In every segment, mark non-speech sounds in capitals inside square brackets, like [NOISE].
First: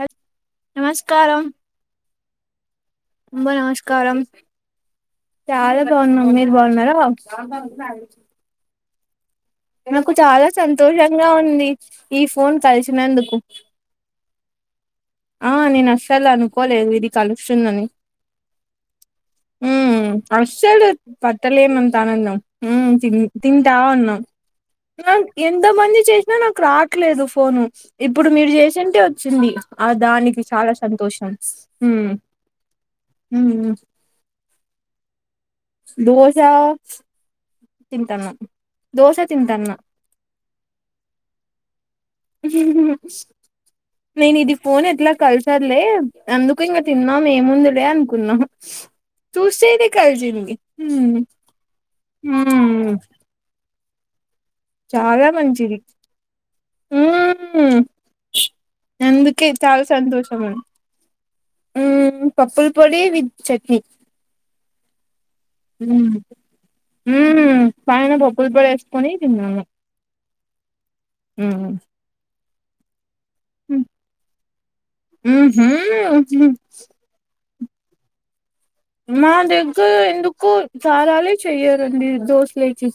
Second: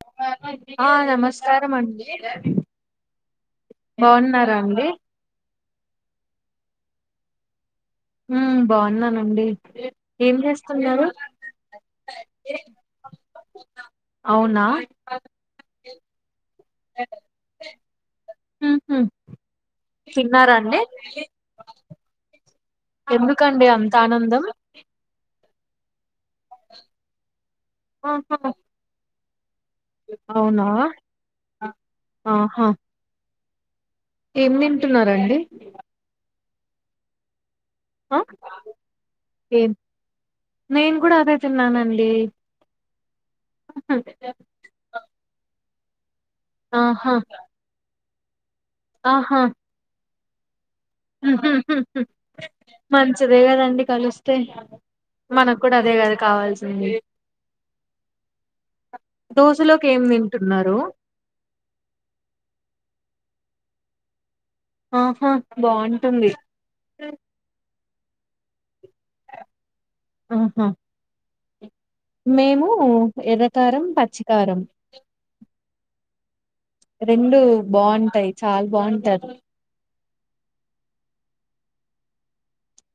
హల్ ఆ నమస్కారం అండి అమ్మ నమస్కారం బాగున్నారా అండి చాలా బాగున్నం మీరు బాగున్నారా ఉ బాగున్నానండి నాకు ఏం చాలా చేస్తున్నారు సంతోషంగా ఉంది ఈ ఫోన్ కలిసినందుకు అవునా ఆ నేను అస్సలు అనుకోలేదు ఇది కలుస్తుందని ఉహు ఉ తిన్నారా అండి అస్సలు పట్టలేనంత ఆనందం ఉ తి ఎందుకండి అంత తింటాఉన్నాం ఆనందం నా ఎంత మంది చేసినా నాకు రావట్లేదు ఫోను ఇప్పుడు ఆహా మీరు చేసింటే వచ్చింది ఆ దానికి అవునా చాలా సంతోషం ఆహా ఏం తింటున్నరండి దోశ ఆ తింటాన దోశ ఏం తింటానా నేను కూడా అదె తిన్నానండి నేను ఇది ఫోన్ ఎట్లా కలిసారులే అందుకు ఇంగ ఆహా తిన్నాం ఏముందిలే అనుకున్నాం ఆహా చూస్తే ఇది కలిసింది హ్మ్ హ్మ్ మంచిదే కదండి కలుస్తే చాలా మంచిది అందుకే చాల దోశలోకి ఏం సంతోషము తింటున్నారు హు పప్పుల పొడి విత్ చట్నీ ఆహా బాగుంటుంది ఉ పైన పప్పుల పొడి ఎసుకొని తిన్నాము ఆహా హు మేము ఎర్రకారం పచ్చికారం ఉ హు రెండు బాగుంటాయి చాల బాగుం మా దగ్గర ఎందుకు సారాలే చెయ్యారండి దోశలకి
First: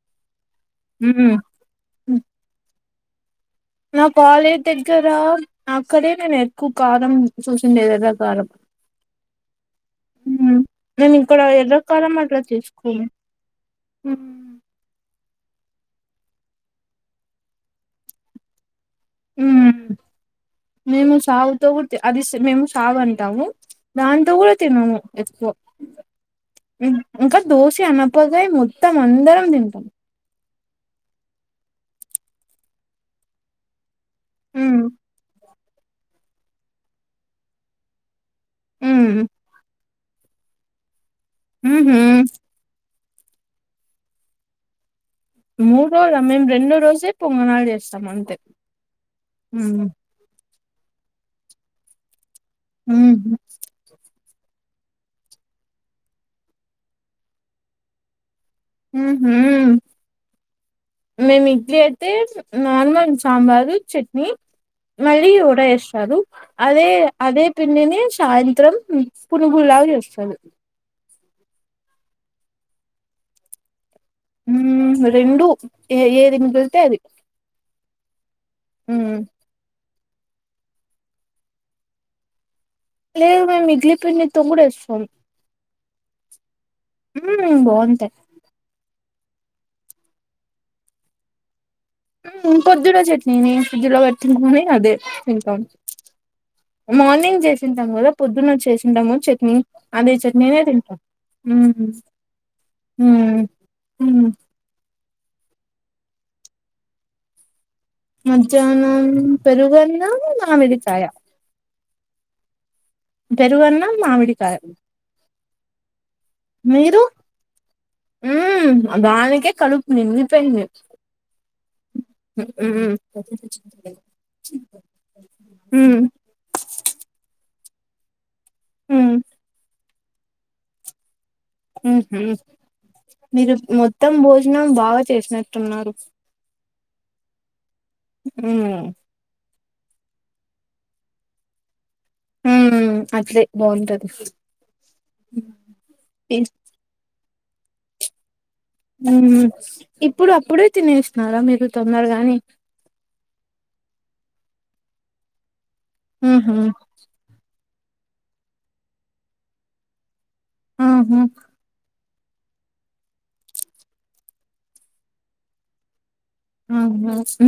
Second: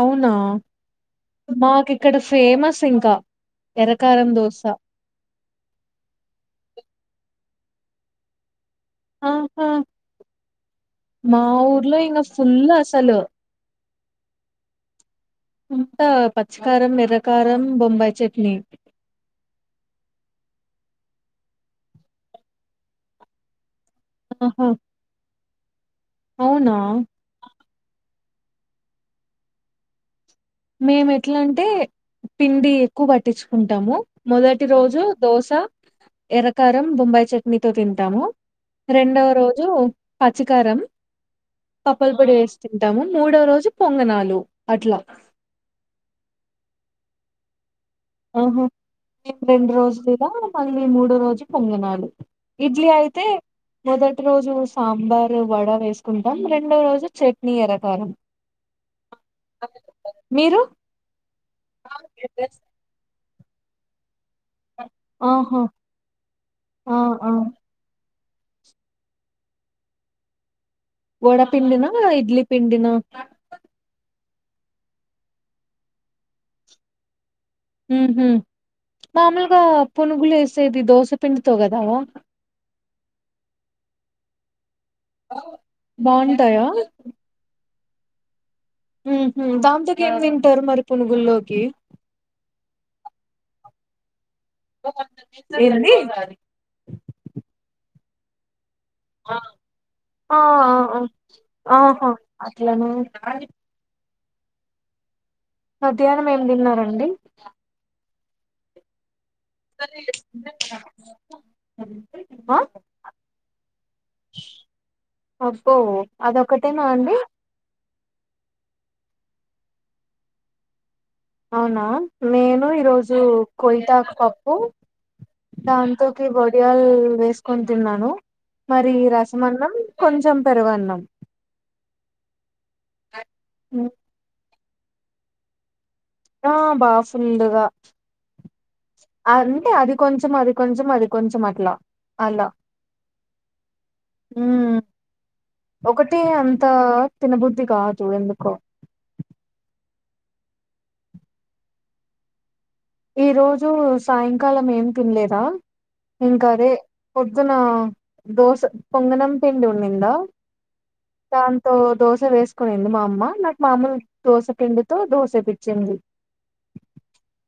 అవునా ఉ హు మాకు ఇక్కడ ఫేమస్ ఇంకా నా ఎర్రకారం కాలేజ్ దోశ దగ్గర అక్కడే నేను ఎక్కువ కారం చూసింది ఎర్ర కారం ఆహా మేము ఇక్కడ మా ఎర్ర ఊర్లో కారం ఇంగ అట్లా ఫుల్ తీసుకోము అసలు అంతా పచ్చకారం ఎర్రకారం బొంబాయి చట్నీ మేము సాగుతో కూ అది మేము సాగు అంటాము దాంతో కూడా ఆహా తినము ఎక్కువ అవునా ఇంకా దోశ అనపోతే మొత్తం అందరం తింటాం మేము ఎట్లా అంటే పిండి ఎక్కువ పట్టించుకుంటాము మొదటి రోజు దోశ ఎర్రకారం బొంబాయి చట్నీతో తింటాము రెండవ రోజు పచ్చికారం పప్పుల పొడి వేస్త తింటాము మూడో రోజు పొంగనాలు అట్లా మూడు రోజల మేం రెండు రోజే పొంగనాలు చేస్తాం అంతే ఓహో మెం రెండు రోజులు ఇల మళ్ళీ మూడో రోజు పొంగినాలు ఇడ్లీ అయితే మొదటి రోజు సాంబార్ వడ వేసుకుంటాం రెండో రోజు చట్నీ ఎరకారం హుహుం మీరు మేము ఇడ్లీ అయితే నార్మల్ సాంబారు చట్నీ మళ్ళీ ఒడ ఆహా వేస్తారు అదే ఆ ఆ అదే పిండిని సాయంత్రం పునుగులాగా చేస్తరు వడపిండిన ఇడ్లీ పిండినా హుం రెండు ఏది మీగిల్తే అది ఉహు మ్మ్ మామూలుగా పునుగులు ఎసేది దోశపిన్డితో గదా లేదండి ఇడ్లి పండితో కూడా వేస్తాం బాగుంటాయా హుం బాగుంటాయి ఉహు దాంతోకి ఏం తింటారు మరి పునుగుల్లోకి హ్మ్ ఇన్కొదూలో చట్నీని ప్రీజులో పెట్టికని అదే తింటాం ఏంది మార్నింగ్ చేసింటాం కదా పొద్దున్న వచ్చేసిాం టాము చట్నీ అదే ఆ చట్నీనే ఆ తింటాము ఆ. ఆహా అట్లనా ఉ మధ్యాహ్నం ఏం తిన్నారండి మధ్యాహ్నం పెరుగన్మం మామిడికాయ అ తెరుగన్న మామిడికాయ అబ్బో అదొకటేనా మీరు అండి హ్మ్ ఆ గాలికె కడుపు నిండిపేయింది అవునా నేను ఈ రోజు హ్మ్ కొయతాకుపప్పు దాంట్లో హ్మ్ కి ఒడియాల్ వేస్ కొనీ తిన్నాను మరి ఈ హ్మ్ రసం అన్నం కొంచెం పెరుగ అన్నం మీరు మొత్తం భోజనం బాగా చేసినట్టున్నారు ఓ బ ఫుల్లుగా హ్మ్ ఆ అంటే అది కొంచెం అది కొంచెం అది కొంచెం అట్లా అలా హ్మ్ అట్లే బాగుంటది హ్మ్ ఒకటి త తిన బుద్ది కాదు ఎందుకో ఇప్పుడు అప్పుడే తినేసినారా మీరు తొందరగానే ఈ రోజు సాయంకాలం ఏం తినలేద ఇంకా ఉహు అదే పొద్దున దోస పొంగనం పిండి ఉందా ఉహు దాంతో దోశ వేసుకునింది మా అమ్మ నాకు మా అమలు దోశ పిండితో దోసే పిచ్చింది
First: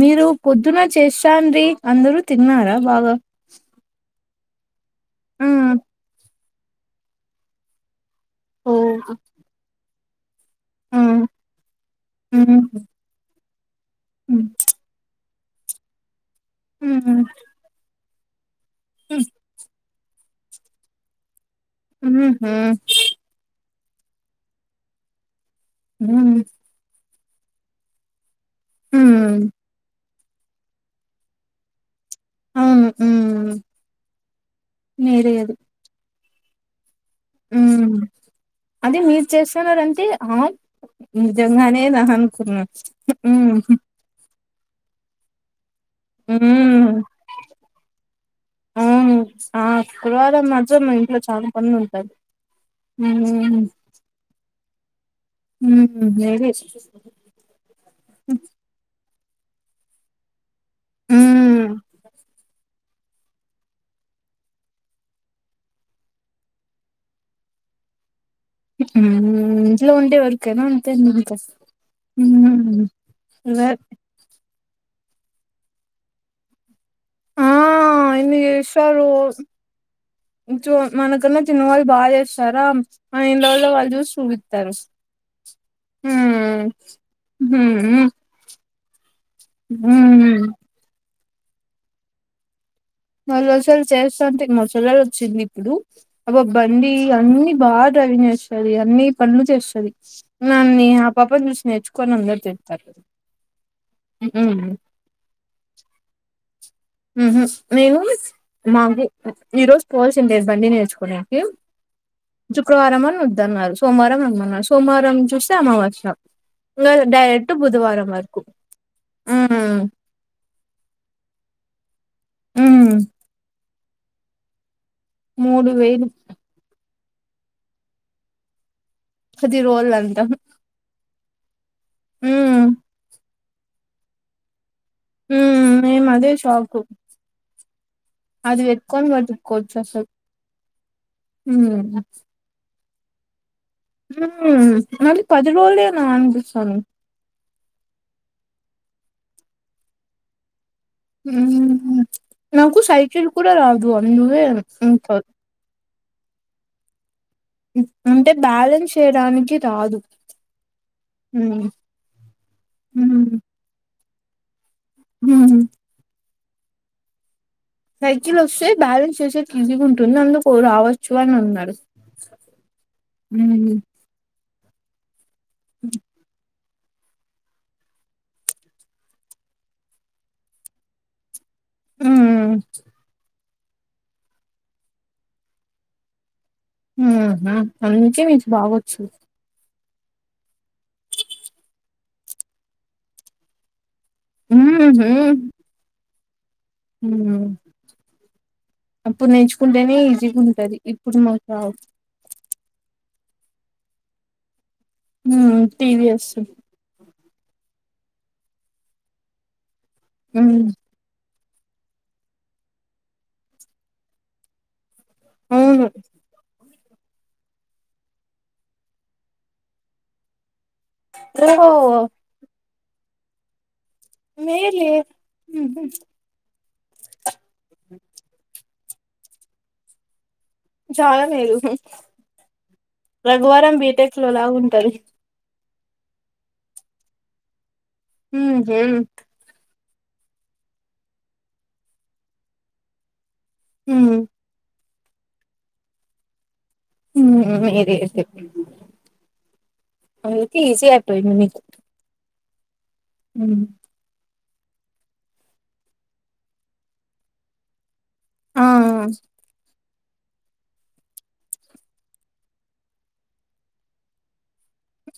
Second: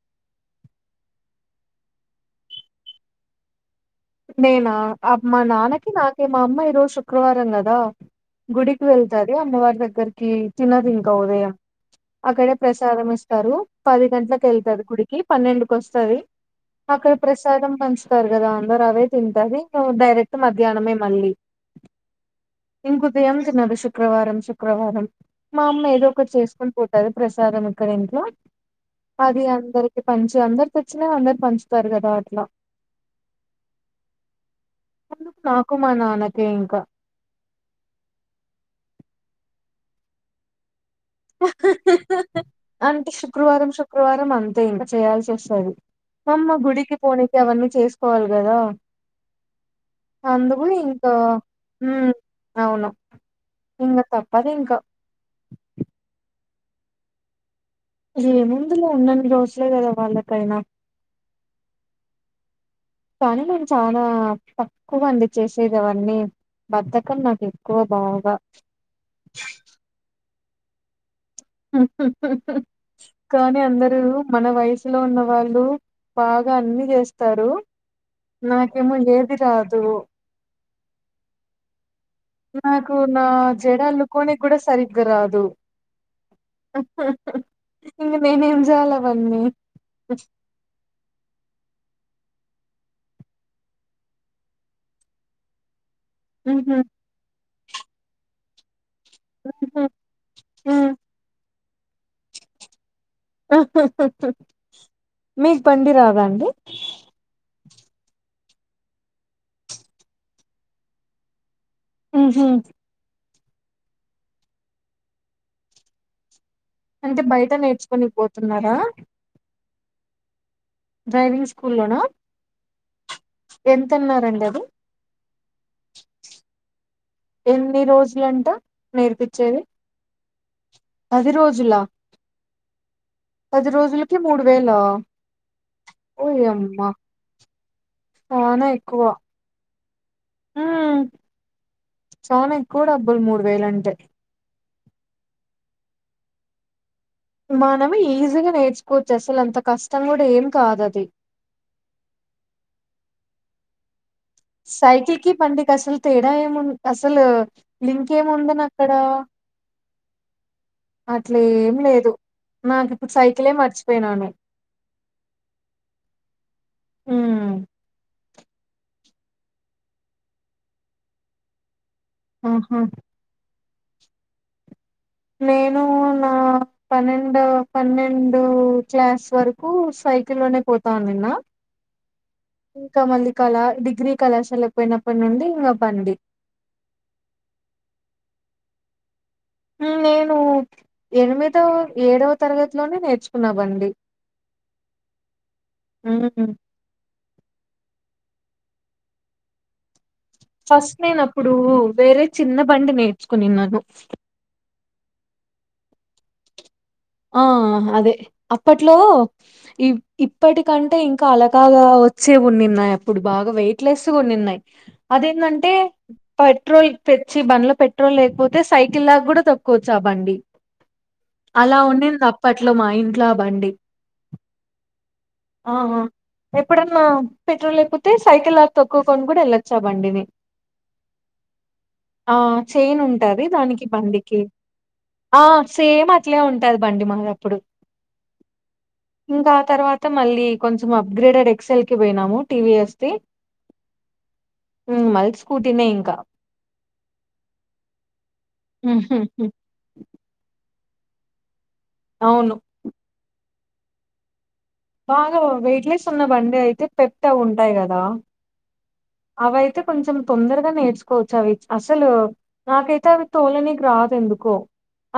మీరు పొద్దున్న చేశాంది అందరు తిన్నారా బాగా నేనా మా ఆ నాన్నకి నాకే మా అమ్మ ఈరోజు శుక్రవారం కదా ఓ గుడికి వెళ్తాది అమ్మవారి దగ్గరికి తినదు ఆ ఇంకా ఉదయం అక్కడే హ్మ్ హ్మ్ ప్రసాదం ఇస్త రు పది హ్మ్ గంటలకి వెళ్తారు గుడికి పన్నెండుకి వస్తది హ్మ్ అక్కడ ప్రసాదం పంచ్ స్తారు కదా అందరు అవే తింటది డైరెక్ట్ మధ్యానమే మళ్ళీ ఉహ్మ్హా ఇంక ఉదయం తినదు శుక్రవారం శుక్రవారం మా అమ్మ ఏదో ఒకటి హ్మ్ చేసుకొని పో హరిప్రసాదము ఇక్కడ ఇంట్లో హ్మ్ అది అందరికి. పంచి అందరికి వచ్చిన అందరూ పంచుతారు కదా అట్లా మ్ మ్మ్ ఆ నేరేదు కు నాన్నకే ఇంకా మ్ అదే మీరు చేస్తున్నారంటే ఆమ్ నిజంగానే రాదు అనుకున్నా అంటే శుక్రవారం శుక్రవారం అంతే ఇంక చేయాల్సి వస్తాది. మాఅమ్మ గుడికి హ్మ్ పోనీకి అవన్నీ చేసుకోవాలి కదా? అవును ఆ శుక్రవారం అందుకు మాత్రం మా ఇంకా ఇంట్లో చాలా పనులు ఉంటాయి. ఉమ్ అవును. హ్మ్ ఇంగ తప్పదు ఇంక మ్ హు ఏ వేసు ఏ ముందిలే ఉన్నన్ని రోజులే కదా వాళ్ళకైనా. మ్ కానీ, మేము చాలా తక్కువ అండి చేసేది అవన్నీ. బద్దకం నాకు ఎక్కువ బాగా హ్మ్ హు ఇంట్లో ఉంటే వర్కేనా అంతేనా ఏం చేస్తావు? హ్ హ్ హ్ కానీ వే అందరూ మన వయసులో ఉన్న వాళ్ళు బాగా అన్నీ ఆ చేస్తారు. ఎన్ని నాకేమో ఏదిరాదు. జో మన కన్నా చిన్నవాళ్ళు బాగా చేస్తున్నారు. నాకు నా మనా ఇండ్ల లో జడ వాళ్ళు చూసుకొని అల్లుకోనికి కూడా ఇత్తారు. సరిగ్గా రాదు మ్ హు మ్ నేనేంజేయలా మ్ మొన్న ఒకసారి చేస్తాంటే మా చెల్లలు వచ్చింది ఇప్పుడు అబ్బా మ్మ్హ్మ్. బండీ అన్నీ బాగా డ్రైవింగ్ చేస్తుంది. అన్నీ పనులు మ్మ్హ్మ్. చేస్తాది. నేన్నన్ని మ్మ్. ఆ పాపని చూసి నేర్చుకోవాల. కానీ అందరూ తిడతారు. ఉహు మీకు బండి రాదాండీ? మ్ హు నేను ఈ రోజు పోవాల్సిండేది బండి నేర్చుకోడానికి. మ్మ్హ్మ్. శుక్రవారం అని వద్దన్నారు. సోమవారం రమ్మన్నారు సోమవారం చూస్తే అమావాస్య. అంటే బయట డైరెక్ట్ నేర్చుకొని బుధవారం వరకు పోతున్నారా మ్ డ్రైవింగ్ స్కూల్లోనా? మ్ ఎంతన్నారండి అది? మూడు వేలు ఎన్ని రోజులంటా పది నేర్పించేది రోజులంట పది రోజులా? మ్ పది రోజులకి మూడు వేలా? మ్ మేము అదే షాక్. ఓయమ్మా అది పెట్టుకొని బతుకోవచ్చు అసలు. మ్ హ్మ్ చానా ఎక్కువ డబ్బులు మూడు వేలు అంటే. మ్ హు మళ్ళీ పది రోజులేనా అనిపిస్తాంది. మనమే ఈజీగా నేర్చుకోవచ్చు అసలు అంత కష్టం కూడా ఏం కాదు అది. ఉమ్ నాకు సైకిల్ కూడా రాదు, అందవే ఉ [UNINTELLIGIBLE] పండికి అసల్ తేడా ఏం ఉంద్, అసలు లింక్ ఏం ఉందని అక్కడ. ఇన్కి రాదు హ్మ్ అట్లేం లేదు, నాకు ఇప్పుడు సైకిలే మర్చిపోయినాను. హుమ్మ్ ఉమ్ సైకిల్ వస్తే బ్యాలెన్స్ చేసేకి ఈజీగా ఉంటుంది, అందుకు రావచ్చు అని అన్నాడు. ఆహా ఉమ్మ్ నేను నా పన్నెండు, పన్నెండు క్లాస్ వరకు సైకిల్ లోనే పోతా ఉండిన్న హ్మ్ ఇంకా మళ్ళీ, కళా డిగ్రీ కళాశాల అయిపోయినప్పటి నుండి ఇంగా బండి. ఉమ్ నా అందుకే మీకు బావొచ్చు. ఉమ్ నేను ఎనిమిదో, ఏడవ తరగతిలోనే నేర్చుకున్నా బండి. ఉమ్మ్ హు ఉమ్మ్ హు ఉమ్ అప్పుడు నేర్చుకుంటేనే ఈజ్ ఫస్ట్ నేన్ అప్పుడు, వేరే చిన్న బండి నేర్చుకోనినాను ఉమ్ టీవీ ఎస్ ఆ హ్ అదే అప్పట్లో హ్మ్ ఇప్పటికంటే ఇం కలకాగా వచ్చే ఉన్నిన్నాయి అప్పుడు బాగా వెయిట్ లెస్ కొన్నిన్నాయి. అదేందాంటే అవును పెట్రోల్ తెచ్చి బండ్లో పెట్రోల్ లేకపోతే సైకిల్ లాగా గుడా తోక్కోచ్చు ఆ బండి. అలా ఓ ఉండింది అప్పట్లో, మా ఇంట్ల బండి మేలే ఉహు ఆహా ఎప్పుడన్నా పెట్రోల్ అయిపోతే సైకిల్ లాగా తొక్కుకొని గుడా ఎళ్ళొచ్చు ఆ బండిని. చాలా మేలు ఆ చైన్ ఉంటది, రఘువరం దానికి బీటెక్ లో బండికి. లాగా ఉంటది ఆ సేమ్ అట్లే ఉంటది బండి మాది అప్పుడు. హుమ్మ్ హెమ్ ఇంకా ఆ తర్వాత మళ్ళీ కొంచెం అప్గ్రేడెడ్ ఎక్సల్ కి పోయినాము టీవీఎస్ ది. హుమ్మ్ ఉమ్ మళ్ స్కూటీనే ఇంకా ఉమ్ [UNINTELLIGIBLE] ఇదే అయితే హుహుహు. అందుకే ఈజీ అయిపోయింది మీకు. అవును ఉమ్ బాగా వెయిట్లేెస్ ఉన్నా బండి అయితే పెద్దగా ఉంటాయి గదా. ఆ ఆ అవైతే కొంచెం తొందరగా నేర్చుకోవచ్చు, అవి అసలు నాకైతే అవి తోలనీక్ రాదు ఎందుకో,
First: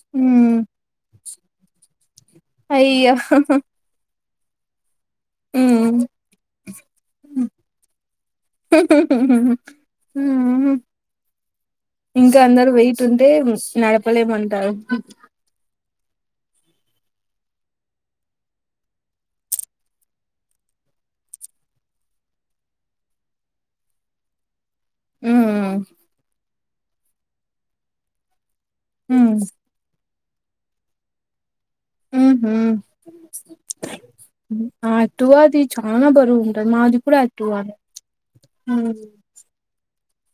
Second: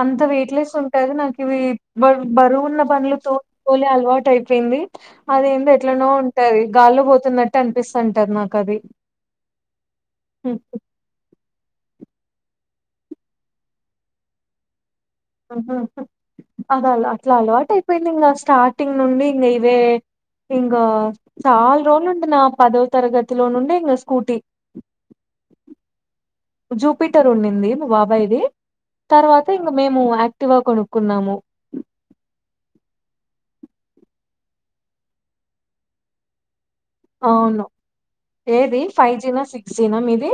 అంత ఉమ్ వెయిట్లెస్ ఉంటే అది నాక్ ఇవి బర్ బరువు వున్న అయ్యో బండ్లు తో తోలే అలవాటు అయిపోయింది. అదేందో ఉమ్ ఎట్లనో ఉంటది, గాల్లో పోతున్నట్టు అనిపిస్తుంటది నాక్ అది. ఉమ్ ఉహు ఇంకా అందరు వెయిట్ ఉంటే నడపలేమంటారు అద అలా అట్లా అలవాట్ అయిపోయింది ఇంగా, స్టార్టింగ్ నుండి ఇంగా ఇవే ఇంగా చాలా రోజులు ఉండిన, నా పదవ తరగతిలో నుండి ఇంగా స్కూటీ. ఉ. జూపిటర్ ఉండింది మా బాబాయ్ది ఉమ్ తర్వాత ఇంక మేము యాక్టివ్ గా కొనుక్కున్నాము. మ్మ్ హు ఆ అటు అది చాల బరువు ఉంటది మాది కూడా అవును యాక్టివానే ఏది ఉమ్ ఫైవ్ జీనా సిక్స్ జనా మీది.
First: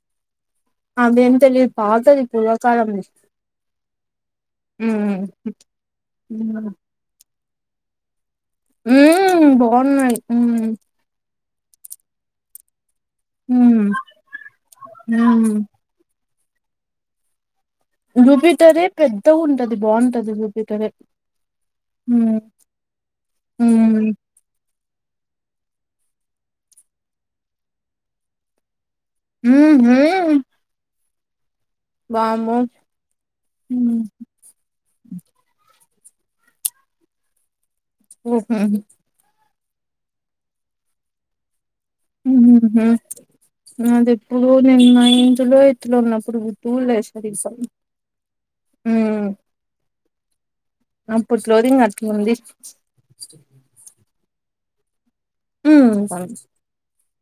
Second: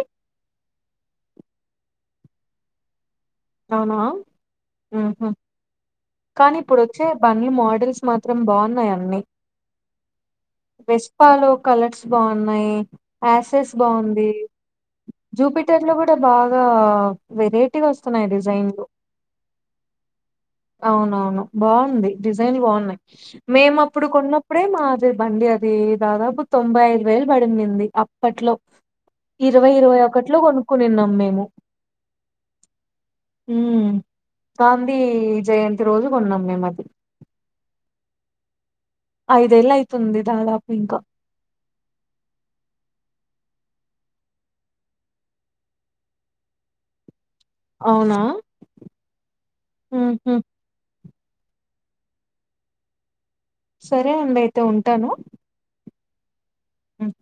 అదేం తెలియదు పాతది పూర్వకాలం అవునా కానీ ఉమ్ ఇప్పుడొద్. చే బండ్లు మోడల్స్ మాత్రం బాగు ఉ బాగున్నాయి ఉ. ప్పాలో కలర్స్ బాగున్నాయి యాసెస్ హ్మ్ బాగుంది హ్మ్ జూపిటర్ లో కూడా. ఎంత బాగా వెరైటీగ వస్. యి జూపిటరే డిజైన్లు పెద్దగుంటది బాగుంటది జూపిటరే అవునవును బాగుంది హ్మ్ డిజైన్లు బాగున్నాయి. మేము అప్పుడు హ్మ్ కొన్న. అప్పుడే మాది బండి అది దాదాపు తొంభై యిదు వేలు పడిందింది అప్పట్లో. ఇరవై హుహూ ఇరవై ఒకటిలో కొనుక్కునిన్నాం మేము వామ్మో హ్మ్. గాంధీ జయంతి రోజు కొన్నాం మేము అది. ఓ హ ఐదేళ్ళ అయితుంది దాదాపు ఇంకా ఉహు ఆ అది ఎప్పుడో నేను మా నైన్త్ లో ఎయిత్ లో ఉన్నప్పుడు [UNINTELLIGIBLE] అవునా ఉహు అప్పుడు స్లోదింగ్ అట్ల ఉంది. సరే అండి అయితే ఉంటాను ఉ సం. ఉహ్